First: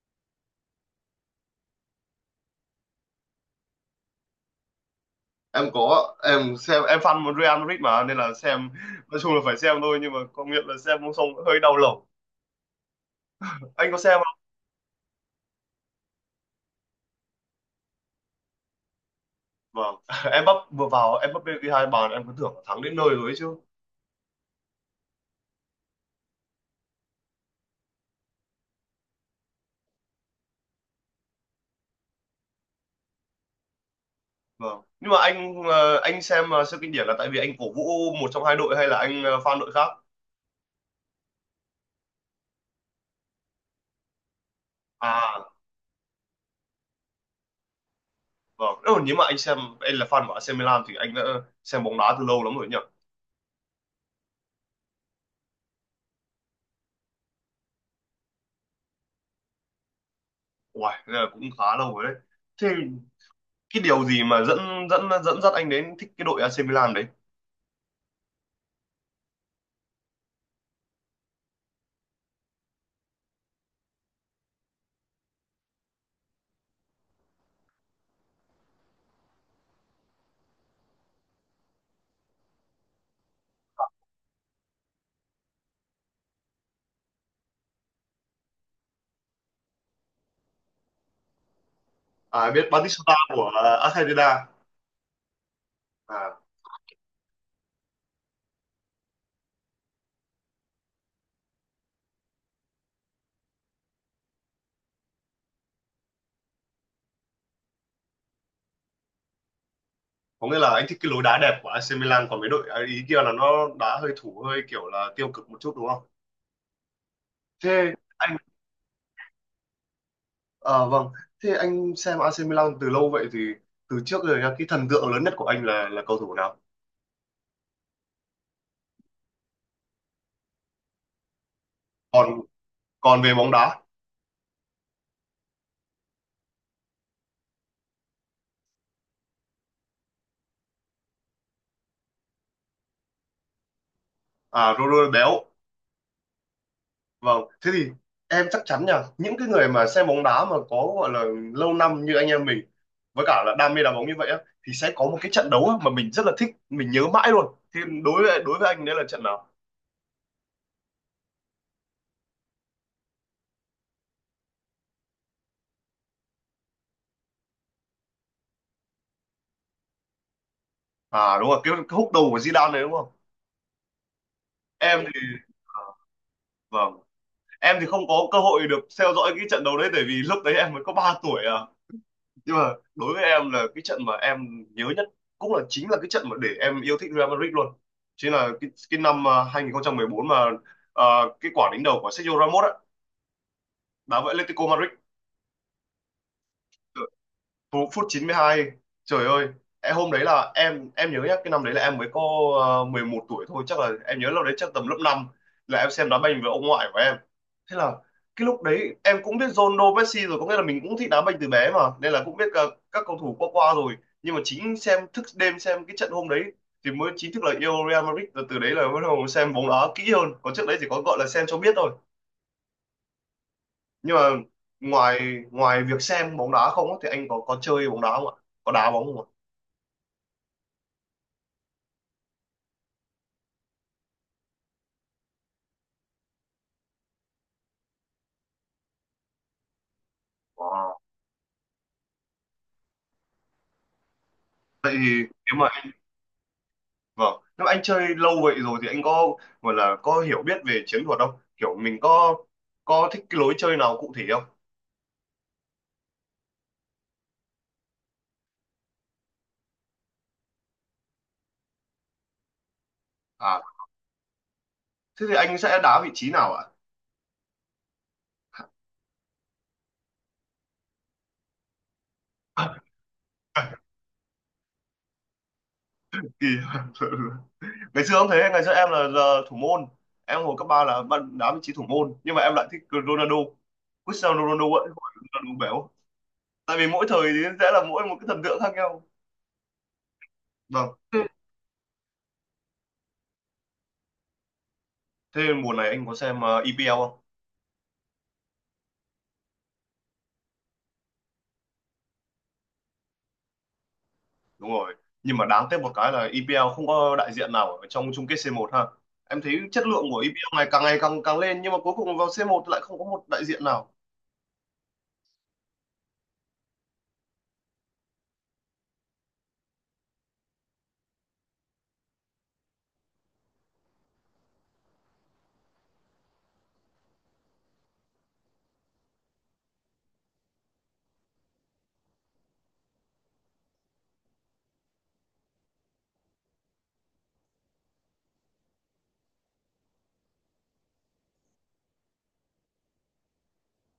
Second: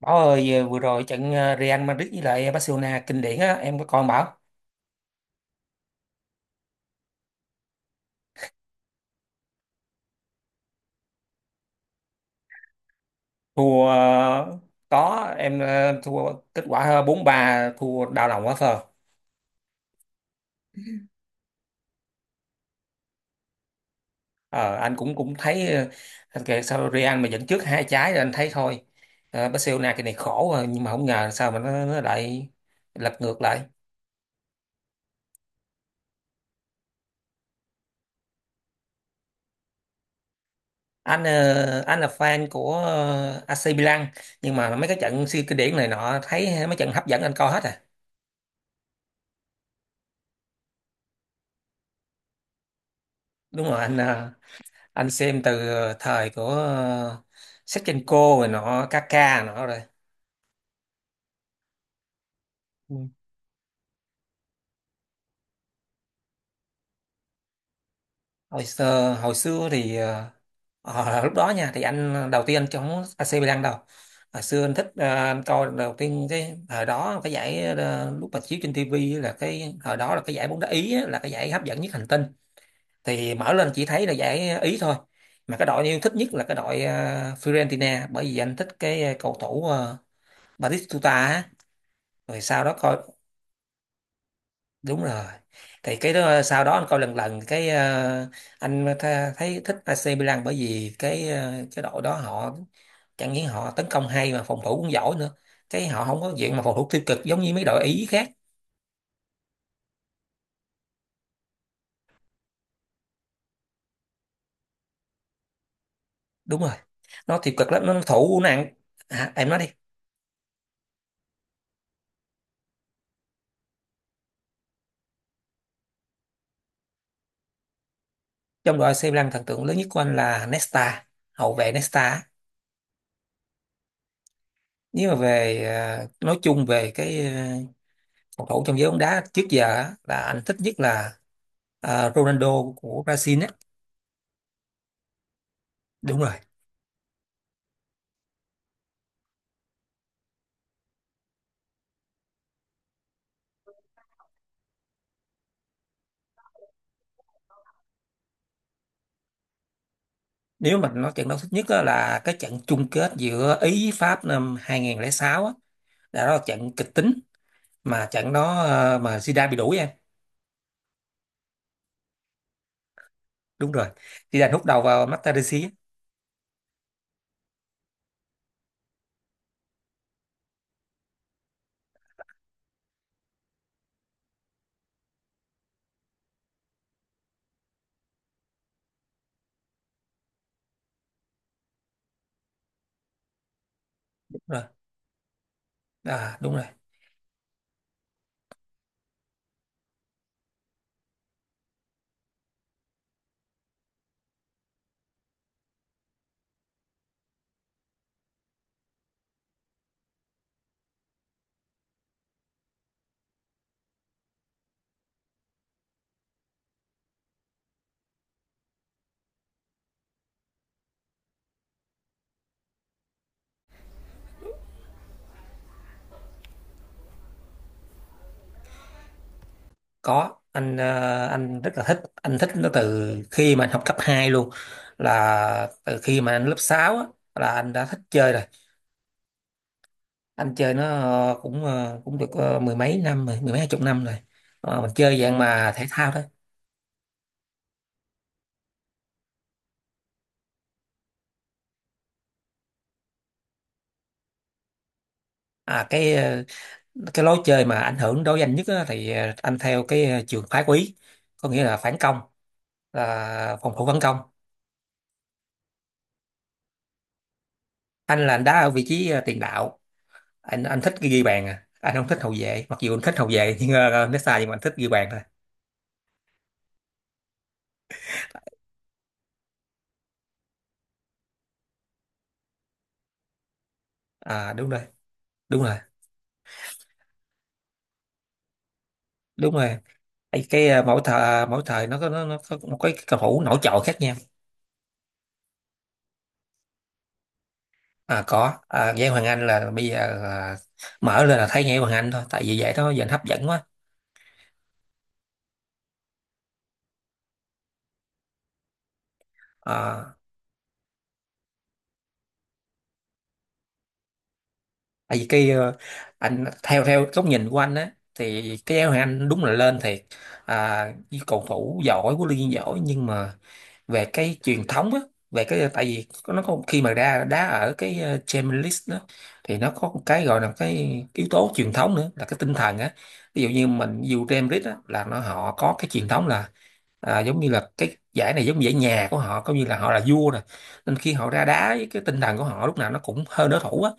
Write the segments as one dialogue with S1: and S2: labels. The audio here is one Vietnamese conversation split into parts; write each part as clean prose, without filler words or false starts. S1: Bảo ơi, vừa rồi trận Real Madrid với lại Barcelona kinh điển á, em có coi không Bảo?
S2: Em có, em xem. Em fan một Real Madrid mà nên là xem, nói chung là phải xem thôi nhưng mà công nhận là xem không xong hơi đau lòng.
S1: Thua
S2: Anh có xem không?
S1: có, em thua. Kết quả 4-3, thua đau lòng quá phờ.
S2: Vâng. Em bắp vừa vào, em bắp ghi hai bàn em cứ tưởng là thắng đến nơi rồi ấy chứ.
S1: Ờ, anh cũng cũng thấy. Ờ, anh kể sao Real mà dẫn trước hai trái rồi anh thấy thôi. Barcelona cái này khổ rồi, nhưng mà không ngờ sao mà nó lại lật ngược lại.
S2: Vâng nhưng mà anh xem siêu kinh điển là tại vì anh cổ vũ một trong hai đội hay là anh fan đội khác?
S1: Anh là fan của AC Milan, nhưng mà mấy cái trận siêu
S2: À
S1: kinh điển này nọ, thấy mấy trận hấp dẫn anh coi hết à.
S2: vâng, nếu mà anh xem, anh là fan của AC Milan thì anh đã xem bóng đá từ lâu lắm rồi nhỉ.
S1: Đúng rồi, anh xem từ thời của Shevchenko rồi nọ, Kaka nọ rồi.
S2: Uầy, thế là cũng khá lâu rồi đấy. Thế
S1: Ừ.
S2: cái điều gì mà dẫn dẫn dẫn dắt anh đến thích cái đội AC Milan đấy?
S1: Hồi xưa thì lúc đó nha thì đầu tiên anh chống AC Milan đâu. Hồi xưa anh thích, anh coi đầu tiên cái thời đó, cái giải lúc mà chiếu trên TV là cái thời đó, là cái giải bóng đá Ý á, là cái giải hấp dẫn nhất hành tinh. Thì mở lên chỉ thấy là giải Ý thôi. Mà cái đội anh yêu thích nhất là cái đội Fiorentina, bởi vì anh thích cầu thủ Batistuta á. Rồi
S2: À,
S1: sau
S2: biết
S1: đó coi.
S2: Batista của à, Argentina.
S1: Đúng rồi. Thì cái đó,
S2: À,
S1: sau đó anh coi lần lần cái, thấy thích AC Milan, bởi vì cái đội đó họ chẳng những họ tấn công hay mà phòng thủ cũng giỏi nữa. Cái họ không có diện mà phòng thủ tiêu cực giống như mấy đội Ý khác.
S2: có nghĩa là anh thích cái lối đá đẹp của AC Milan còn mấy đội à, ý kia là nó đá hơi thủ hơi kiểu là tiêu cực một chút đúng không?
S1: Đúng rồi, nó tiêu cực lắm,
S2: Thế
S1: nó
S2: anh,
S1: thủ nặng. À, em nói đi.
S2: à, vâng, thế anh xem AC Milan từ lâu vậy thì từ trước rồi nhá, cái thần tượng lớn nhất của anh là cầu thủ nào?
S1: Trong đội AC Milan, thần tượng lớn nhất của anh là Nesta, hậu vệ Nesta á.
S2: Còn còn về bóng đá.
S1: Nếu mà về, nói chung về phòng thủ trong giới bóng đá trước giờ á, là anh thích nhất là Ronaldo của Brazil á.
S2: À Ronaldo béo.
S1: Đúng rồi.
S2: Vâng, thế thì em chắc chắn nha, những cái người mà xem bóng đá mà có gọi là lâu năm như anh em mình với cả là đam mê đá bóng như vậy á, thì sẽ có một cái trận đấu á mà mình rất là thích, mình nhớ mãi luôn. Thì đối với anh đấy là trận nào?
S1: Nếu mình nói trận đấu thích nhất á, là cái trận chung kết giữa Ý với Pháp năm 2006 á, là đó là trận kịch tính, mà trận đó, mà Zidane bị đuổi em.
S2: À đúng rồi, cái húc đầu của Zidane đấy đúng không?
S1: Đúng rồi. Zidane hút đầu
S2: Em
S1: vào
S2: thì,
S1: Materazzi á.
S2: à, vâng, em thì không có cơ hội được theo dõi cái trận đấu đấy tại vì lúc đấy em mới có 3 tuổi à. Nhưng mà đối với em là cái trận mà em nhớ nhất cũng là chính là cái trận mà để em yêu thích Real Madrid luôn, chính là cái năm à, 2014 mà, à, cái quả đánh đầu của Sergio Ramos á, đá với
S1: Đúng rồi,
S2: Atletico Madrid.
S1: à, đúng rồi.
S2: Phút 92, trời ơi. Em hôm đấy là em nhớ nhá, cái năm đấy là em mới có 11 tuổi thôi, chắc là em nhớ lúc đấy chắc tầm lớp năm, là em xem đá banh với ông ngoại của em. Thế là cái lúc đấy em cũng biết Ronaldo Messi rồi, có nghĩa là mình cũng thích đá banh từ bé mà nên là cũng biết cả các cầu thủ qua qua rồi. Nhưng mà chính xem thức đêm xem cái trận hôm đấy thì mới chính thức là yêu Real Madrid, từ từ đấy là bắt đầu xem bóng đá kỹ hơn còn trước đấy chỉ có gọi là xem cho biết thôi. Nhưng mà ngoài ngoài việc xem bóng đá không á, thì anh có chơi bóng đá không ạ, có đá bóng không ạ?
S1: Có, anh rất là thích, anh thích nó từ khi mà anh học cấp 2 luôn, là từ khi mà anh lớp 6 á, là anh đã thích chơi rồi. Anh chơi nó,
S2: Wow.
S1: cũng được, mười mấy năm rồi, mười mấy hai chục năm rồi. Ờ, mình
S2: Vậy
S1: chơi
S2: thì
S1: dạng
S2: nếu mà,
S1: mà thể thao thôi.
S2: vâng, nếu anh chơi lâu vậy rồi thì anh có gọi là có hiểu biết về chiến thuật không? Kiểu mình có thích cái lối chơi nào cụ thể không?
S1: À cái lối chơi mà ảnh hưởng đối với anh nhất á, thì anh theo trường phái quý, có nghĩa là phản công, là
S2: À,
S1: phòng thủ phản công.
S2: thế thì anh sẽ đá vị trí nào ạ?
S1: Anh là anh đá ở vị trí tiền đạo. Anh thích ghi bàn, à anh không thích hậu vệ, mặc dù anh thích hậu vệ nhưng nó sai, nhưng mà anh thích ghi bàn thôi.
S2: Kỳ. Ngày xưa không thế, ngày xưa em là thủ môn. Em hồi cấp 3 là bạn đá vị trí thủ môn, nhưng mà em lại thích Ronaldo. Cristiano
S1: À
S2: Ronaldo
S1: đúng rồi,
S2: ấy, không phải Ronaldo
S1: đúng rồi.
S2: béo. Tại vì mỗi thời thì sẽ là mỗi một cái thần tượng khác nhau.
S1: Đúng rồi. Ê, cái
S2: Vâng.
S1: ờ, mỗi thời nó có, nó có một cái cầu thủ nổi trội khác nhau.
S2: Thế mùa này anh có xem EPL không?
S1: À có, à Nguyễn Hoàng Anh là bây giờ là mở lên là thấy Nguyễn Hoàng Anh thôi, tại vì vậy đó giờ anh hấp dẫn quá.
S2: Đúng rồi, nhưng mà đáng tiếc một cái là EPL không có đại diện nào ở trong chung kết c một ha. Em thấy chất lượng
S1: À,
S2: của EPL này càng ngày càng càng lên nhưng mà cuối cùng vào c một lại không có một đại diện nào.
S1: tại vì anh theo theo góc nhìn của anh á, thì cái áo anh đúng là lên thiệt. À, như cầu thủ giỏi, huấn luyện viên giỏi, nhưng mà về cái truyền thống á, về cái tại vì nó có khi mà ra đá ở Champions League đó, thì nó có một cái gọi là cái yếu tố truyền thống nữa là cái tinh thần á. Ví dụ như mình dù Champions League á, là nó họ có cái truyền thống là, à, giống như là cái giải này giống như giải nhà của họ, coi như là họ là vua nè, nên khi họ ra đá với cái tinh thần của họ lúc nào nó cũng hơn đối thủ á.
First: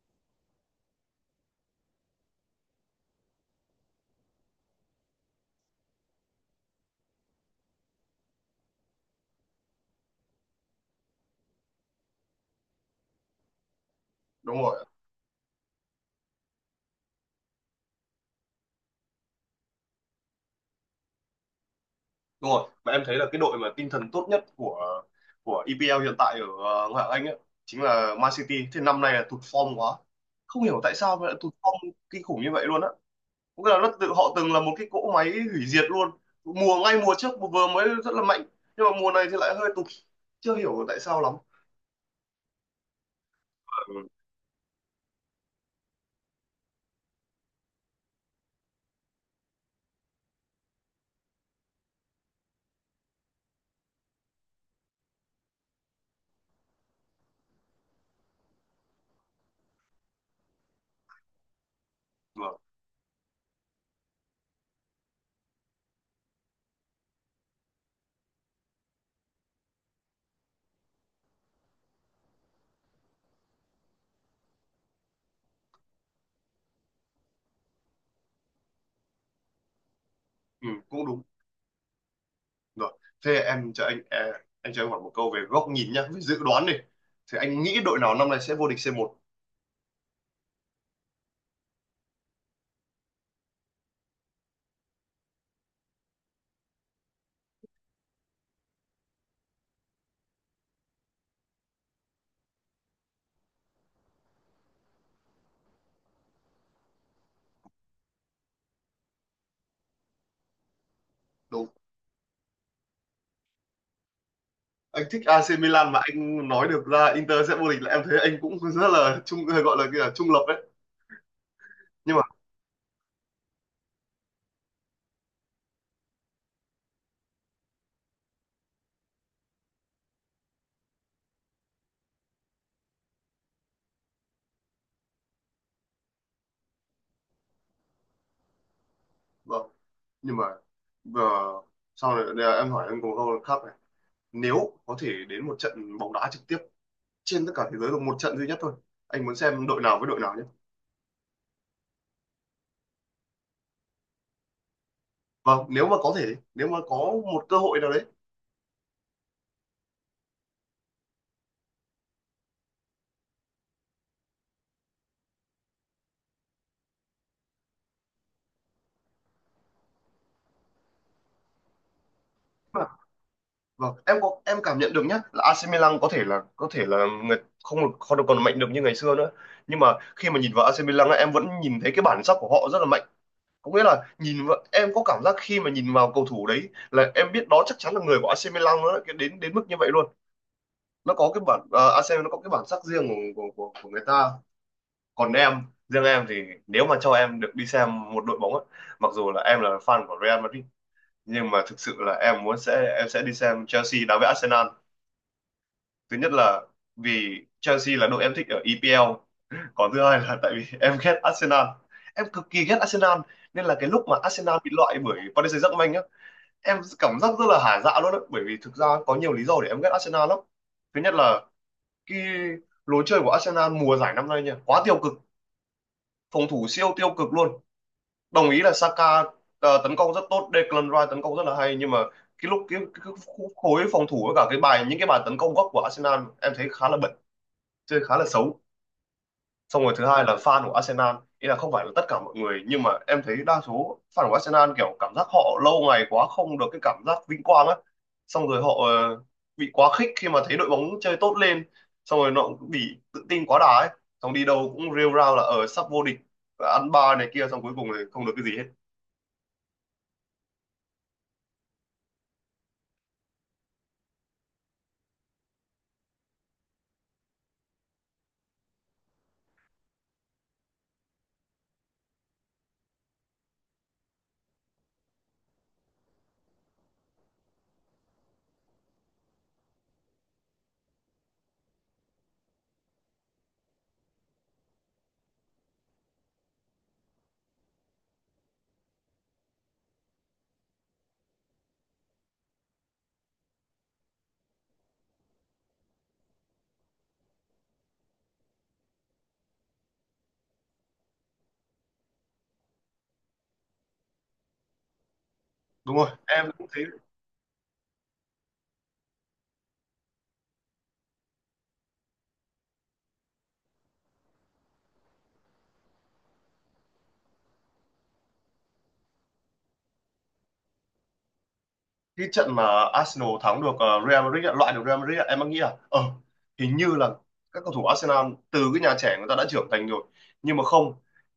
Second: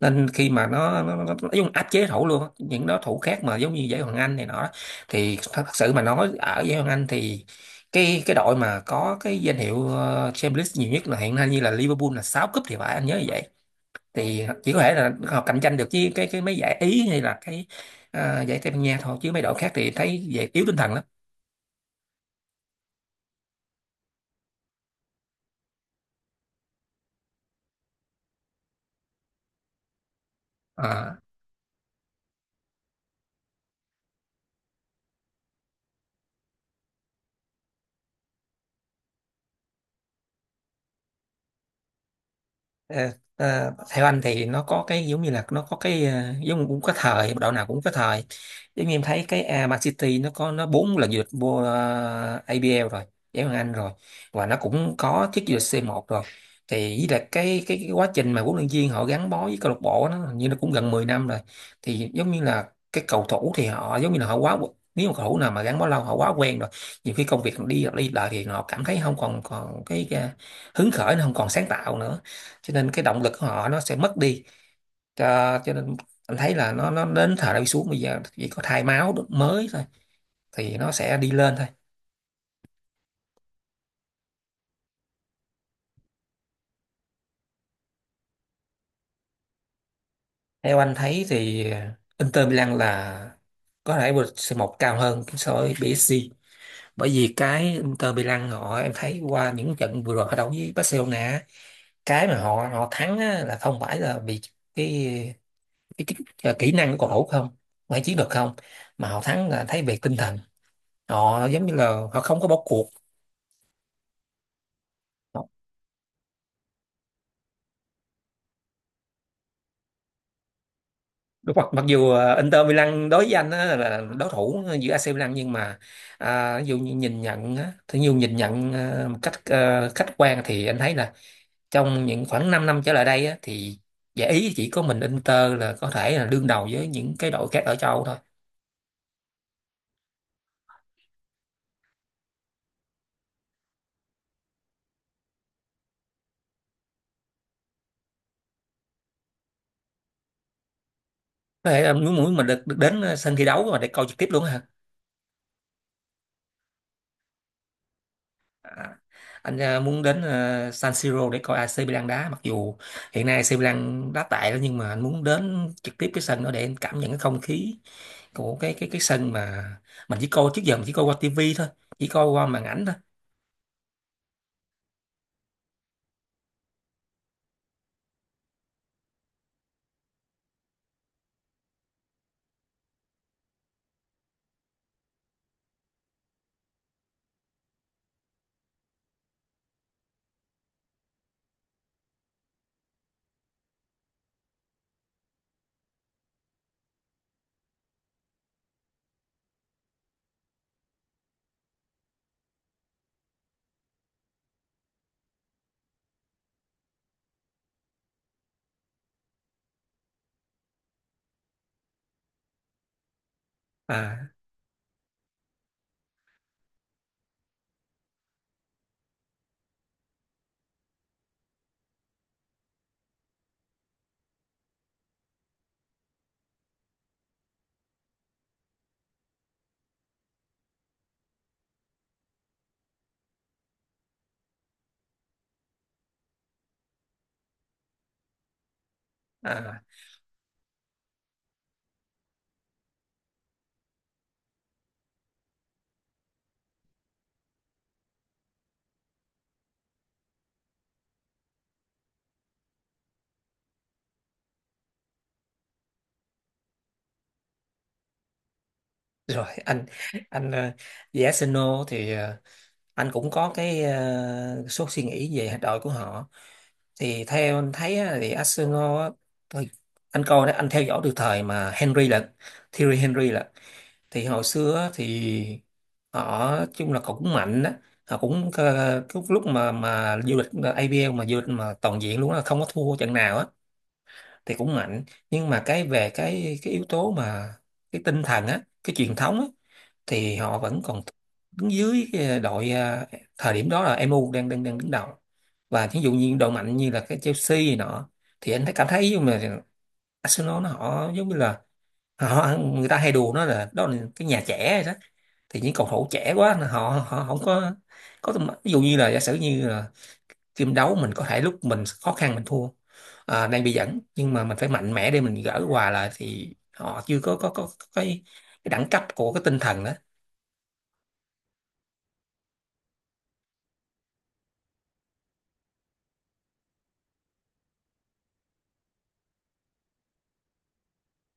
S1: Nên khi mà nó dùng áp chế thủ luôn á, những đối thủ khác mà giống như giải Hoàng Anh này nọ. Thì thật sự mà nói ở giải Hoàng Anh thì cái đội mà có cái danh hiệu Champions League nhiều nhất là hiện nay, như là Liverpool là 6 cúp thì phải, anh nhớ như vậy. Thì
S2: Đúng
S1: chỉ có
S2: rồi.
S1: thể là họ cạnh tranh được với cái mấy giải Ý hay là giải Tây Ban Nha thôi, chứ mấy đội khác thì thấy vậy yếu tinh thần lắm.
S2: Đúng rồi, mà em thấy là cái đội mà tinh thần tốt nhất của EPL hiện tại ở ngoại hạng Anh ấy, chính là Man City, thế năm nay là tụt form quá, không hiểu tại
S1: Ờ.
S2: sao mà lại tụt form kinh khủng như vậy luôn á. Có nghĩa là nó tự họ từng là một cái cỗ máy hủy diệt luôn, ngay mùa trước vừa mới rất là mạnh nhưng mà mùa này thì lại hơi tụt, chưa hiểu tại sao lắm.
S1: Ờ, theo anh thì nó có cái giống như là nó có giống cũng có thời, đội nào cũng có thời. Giống như em thấy cái à, Man City nó có nó bốn lần vô địch vô APL rồi, giải Ngoại hạng Anh rồi, và nó cũng có chức vô địch c một rồi. Thì với lại cái quá trình mà huấn luyện viên họ gắn bó với câu lạc bộ nó hình như nó cũng gần 10 năm rồi. Thì giống như
S2: Ừ.
S1: là cái cầu thủ thì họ giống như là họ quá. Nếu mà cầu thủ nào mà gắn bó lâu, họ quá quen rồi, nhiều khi công việc đi đi lại thì họ cảm thấy không còn còn hứng khởi, nó không còn sáng tạo nữa. Cho nên cái động lực của họ nó sẽ mất đi. Cho nên anh thấy là nó đến thời đi xuống, bây giờ chỉ có thay máu mới thôi,
S2: Ừ,
S1: thì nó
S2: cũng
S1: sẽ
S2: đúng
S1: đi lên thôi.
S2: rồi. Thế em cho anh, à, anh cho em hỏi một câu về góc nhìn nhá, về dự đoán đi, thì anh nghĩ đội nào năm nay sẽ vô địch C1?
S1: Theo anh thấy thì Inter Milan là có thể vượt c, cao hơn so với PSG, bởi vì cái Inter Milan họ, em thấy qua những trận vừa rồi họ đấu với Barcelona, cái mà họ họ thắng á là không phải là vì cái cái, cái, cái kỹ năng của cầu thủ, không phải chiến được không, mà họ thắng là thấy về tinh thần. Họ giống
S2: Đúng,
S1: như là họ không có bỏ cuộc.
S2: anh thích
S1: Họ.
S2: AC Milan mà anh nói được ra Inter sẽ vô địch là em thấy anh cũng rất là trung, gọi là cái là trung lập đấy.
S1: Đúng, mặc mặc dù
S2: Nhưng mà,
S1: Inter Milan đối với anh á, là đối thủ giữa AC Milan, nhưng mà, à, ví dụ như nhìn nhận á, thì nhiều nhìn nhận một cách khách quan thì anh thấy là trong những khoảng 5 năm trở lại đây á, thì giải ý chỉ có mình Inter là có thể là đương đầu với những cái đội khác ở châu Âu thôi.
S2: vâng, nhưng mà ờ, sau này đây là em hỏi anh một câu khác này, nếu có thể đến một trận bóng đá trực tiếp trên tất cả thế giới được một trận duy nhất thôi, anh muốn xem đội nào với đội nào nhé?
S1: Có thể là muốn muốn mình được đến sân thi đấu mà để coi trực tiếp luôn á hả.
S2: Vâng, nếu mà có thể, nếu mà có một cơ hội nào đấy.
S1: À, muốn đến San Siro để coi AC Milan đá, mặc dù hiện nay AC Milan đá tệ đó, nhưng mà anh muốn đến trực tiếp cái sân đó để anh cảm nhận cái không khí của cái sân mà mình chỉ coi trước giờ, mình chỉ coi qua tivi thôi, chỉ coi qua màn ảnh thôi.
S2: Vâng, em có, em cảm nhận được nhé là AC Milan có thể là, có thể là người không được, còn mạnh được như ngày xưa nữa. Nhưng mà khi mà nhìn vào AC Milan á em vẫn nhìn thấy cái bản sắc của họ rất là mạnh. Có nghĩa là nhìn vào, em có cảm giác khi mà nhìn vào cầu thủ đấy là em biết đó chắc chắn là người của AC Milan, nó lại đến đến mức như vậy luôn. Nó có cái bản à, AC nó có cái bản sắc riêng của, của người ta. Còn em, riêng em thì nếu mà cho em được đi xem một đội bóng á, mặc dù là em là fan của Real Madrid nhưng mà thực sự là em muốn sẽ em sẽ đi xem Chelsea đá với Arsenal. Thứ nhất là vì Chelsea là đội em thích ở EPL, còn thứ hai là tại vì em ghét Arsenal, em cực kỳ ghét Arsenal. Nên là cái lúc mà
S1: À
S2: Arsenal bị loại bởi Paris Saint-Germain nhá, em cảm giác rất là hả dạ luôn đấy, bởi vì thực ra có nhiều lý do để em ghét Arsenal lắm. Thứ nhất là cái lối chơi của Arsenal mùa giải năm nay nha, quá tiêu cực, phòng thủ siêu tiêu cực luôn. Đồng ý là Saka tấn công rất tốt, Declan Rice tấn công rất là hay, nhưng mà cái lúc cái khối phòng thủ với cả cái bài, những cái bài tấn công góc của Arsenal em thấy khá là bẩn, chơi khá là xấu.
S1: à
S2: Xong rồi thứ hai là fan của Arsenal ý, là không phải là tất cả mọi người nhưng mà em thấy đa số fan của Arsenal kiểu cảm giác họ lâu ngày quá không được cái cảm giác vinh quang á, xong rồi họ bị quá khích khi mà thấy đội bóng chơi tốt lên, xong rồi nó cũng bị tự tin quá đà ấy, xong đi đâu cũng rêu rao là ở sắp vô địch và ăn ba này kia xong cuối cùng thì không được cái gì hết.
S1: rồi anh, về Arsenal thì, anh cũng có số suy nghĩ về đội của họ. Thì theo anh thấy á, thì Arsenal á, thôi, anh coi đó, anh theo dõi từ thời mà Henry là, Thierry Henry là. Thì hồi xưa á, thì họ chung là cũng mạnh đó. Họ cũng, cái lúc mà du lịch APL mà du lịch mà toàn diện luôn á, không có thua trận nào á, thì cũng mạnh. Nhưng mà cái về cái yếu tố mà cái tinh thần á, cái truyền thống á, thì họ vẫn còn đứng dưới cái đội, à, thời điểm đó là MU đang đang đang đứng đầu. Và ví dụ như đội mạnh như là cái Chelsea này nọ, thì anh thấy cảm thấy giống như là Arsenal họ giống như là họ, người ta hay đùa nó là đó là cái nhà trẻ rồi đó, thì những cầu
S2: Đúng
S1: thủ
S2: rồi,
S1: trẻ
S2: em
S1: quá
S2: cũng thấy.
S1: họ họ họ không có có tầm- ví dụ như là giả sử như là team đấu mình có thể lúc mình khó khăn mình thua, à, đang bị dẫn, nhưng mà mình phải mạnh mẽ để mình gỡ hòa lại, thì họ chưa có cái đẳng cấp của cái tinh thần đó.
S2: Cái trận mà Arsenal thắng được Real Madrid ạ, loại được Real Madrid ạ, em đang nghĩ là hình như là các cầu thủ Arsenal từ cái nhà trẻ người ta đã trưởng thành rồi. Nhưng mà không,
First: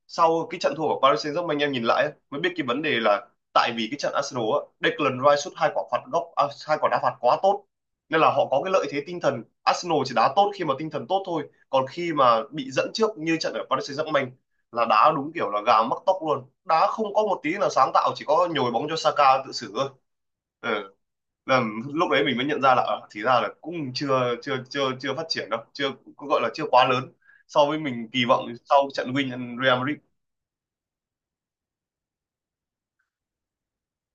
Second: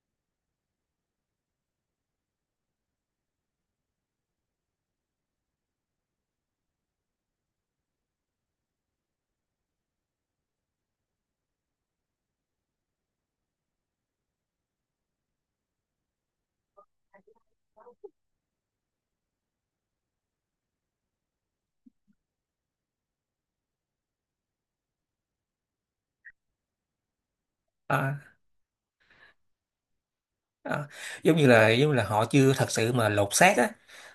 S2: sau cái trận thua của Paris Saint-Germain em nhìn lại ấy, mới biết cái vấn đề là tại vì cái trận Arsenal á, Declan Rice sút hai quả phạt góc, à, hai quả đá phạt quá tốt nên là họ có cái lợi thế tinh thần. Arsenal chỉ đá tốt khi mà tinh thần tốt thôi, còn khi mà bị dẫn trước như trận ở Paris Saint-Germain là đá đúng kiểu là gà mắc tóc luôn, đá không có một tí là sáng tạo, chỉ có nhồi bóng cho Saka tự xử thôi. Ừ, là lúc đấy mình mới nhận ra là thì ra là cũng chưa chưa chưa chưa phát triển đâu, chưa cũng gọi là chưa quá lớn so với mình
S1: À,
S2: kỳ vọng sau trận win Real Madrid.
S1: à, giống như là họ chưa thật sự mà lột xác á.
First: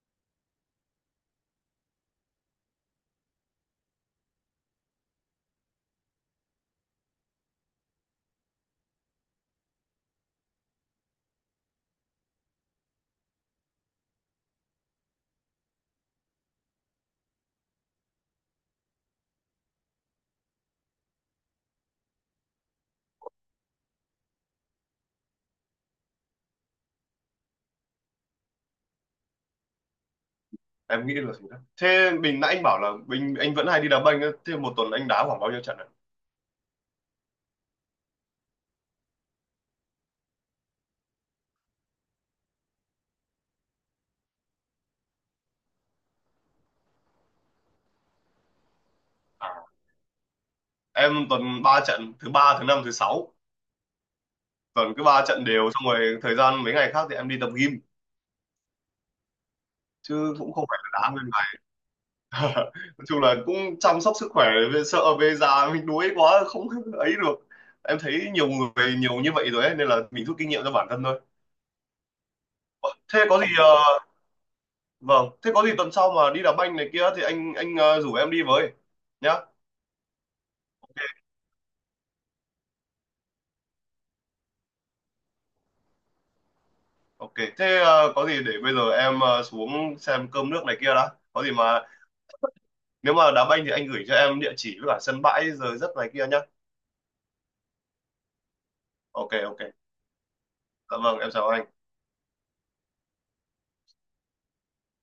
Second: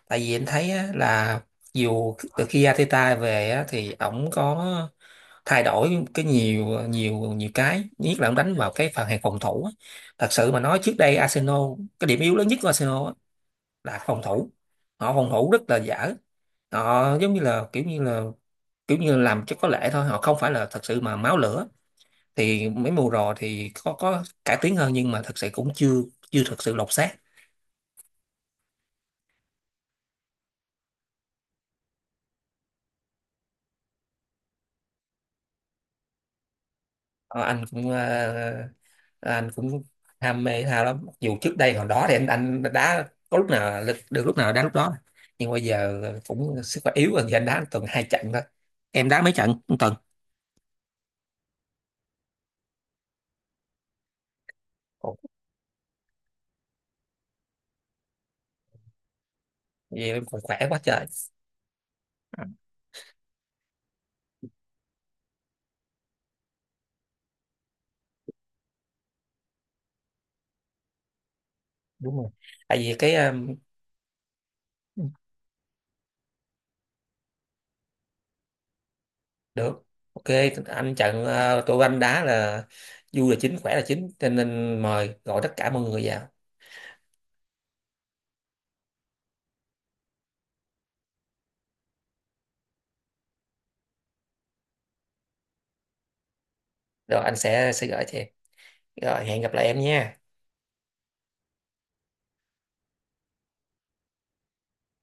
S1: Tại vì anh thấy á, là dù từ khi Arteta về á, thì ổng có thay đổi cái nhiều nhiều nhiều, cái nhất là ông đánh vào cái phần hàng phòng thủ á. Thật sự mà nói trước đây Arsenal, cái điểm yếu lớn nhất của Arsenal á, là phòng thủ. Họ phòng thủ rất là dở, họ giống như là kiểu như làm cho có lệ thôi, họ không phải là thật sự mà máu lửa. Thì mấy mùa rồi thì có cải tiến hơn, nhưng mà thật sự cũng chưa chưa thật sự lột xác.
S2: Em nghĩ là thế đó, thế nãy anh bảo là anh vẫn hay đi đá banh á, thế một tuần anh đá khoảng bao nhiêu trận ạ?
S1: Ờ, anh cũng ham mê thể thao lắm. Mặc dù trước đây hồi đó thì anh đá có lúc nào là- được lúc nào đá lúc đó. Nhưng bây giờ cũng sức khỏe yếu rồi thì anh đá tuần hai trận thôi. Em đá mấy
S2: À?
S1: trận một tuần?
S2: Em tuần ba trận, thứ ba thứ năm thứ sáu, tuần cứ
S1: Ồ,
S2: ba trận đều, xong rồi thời gian mấy ngày khác thì em đi tập gym
S1: vậy em
S2: chứ
S1: còn
S2: cũng
S1: khỏe
S2: không
S1: quá
S2: phải là
S1: trời.
S2: đá.
S1: Ừ,
S2: Nói chung là cũng chăm sóc sức khỏe, về sợ về già mình đuối quá không ấy được. Em thấy nhiều người nhiều như vậy rồi ấy, nên là mình rút kinh nghiệm cho bản thân thôi.
S1: đúng rồi. Tại vì
S2: Thế có gì ờ, Vâng, thế có gì tuần sau mà đi đá banh này kia thì anh rủ em đi với nhá.
S1: được. Ok, anh trận, tôi tụi anh đá là vui là chính, khỏe là chính, cho nên mời gọi tất cả mọi người vào.
S2: Ok, thế có gì để bây giờ em xuống xem cơm nước này kia đã, có gì mà nếu mà đá banh thì anh gửi cho em địa chỉ với cả sân bãi giờ giấc này kia nhá.
S1: Rồi anh sẽ gửi cho em. Rồi
S2: Ok
S1: hẹn gặp
S2: ok,
S1: lại em nha.
S2: dạ vâng em chào anh.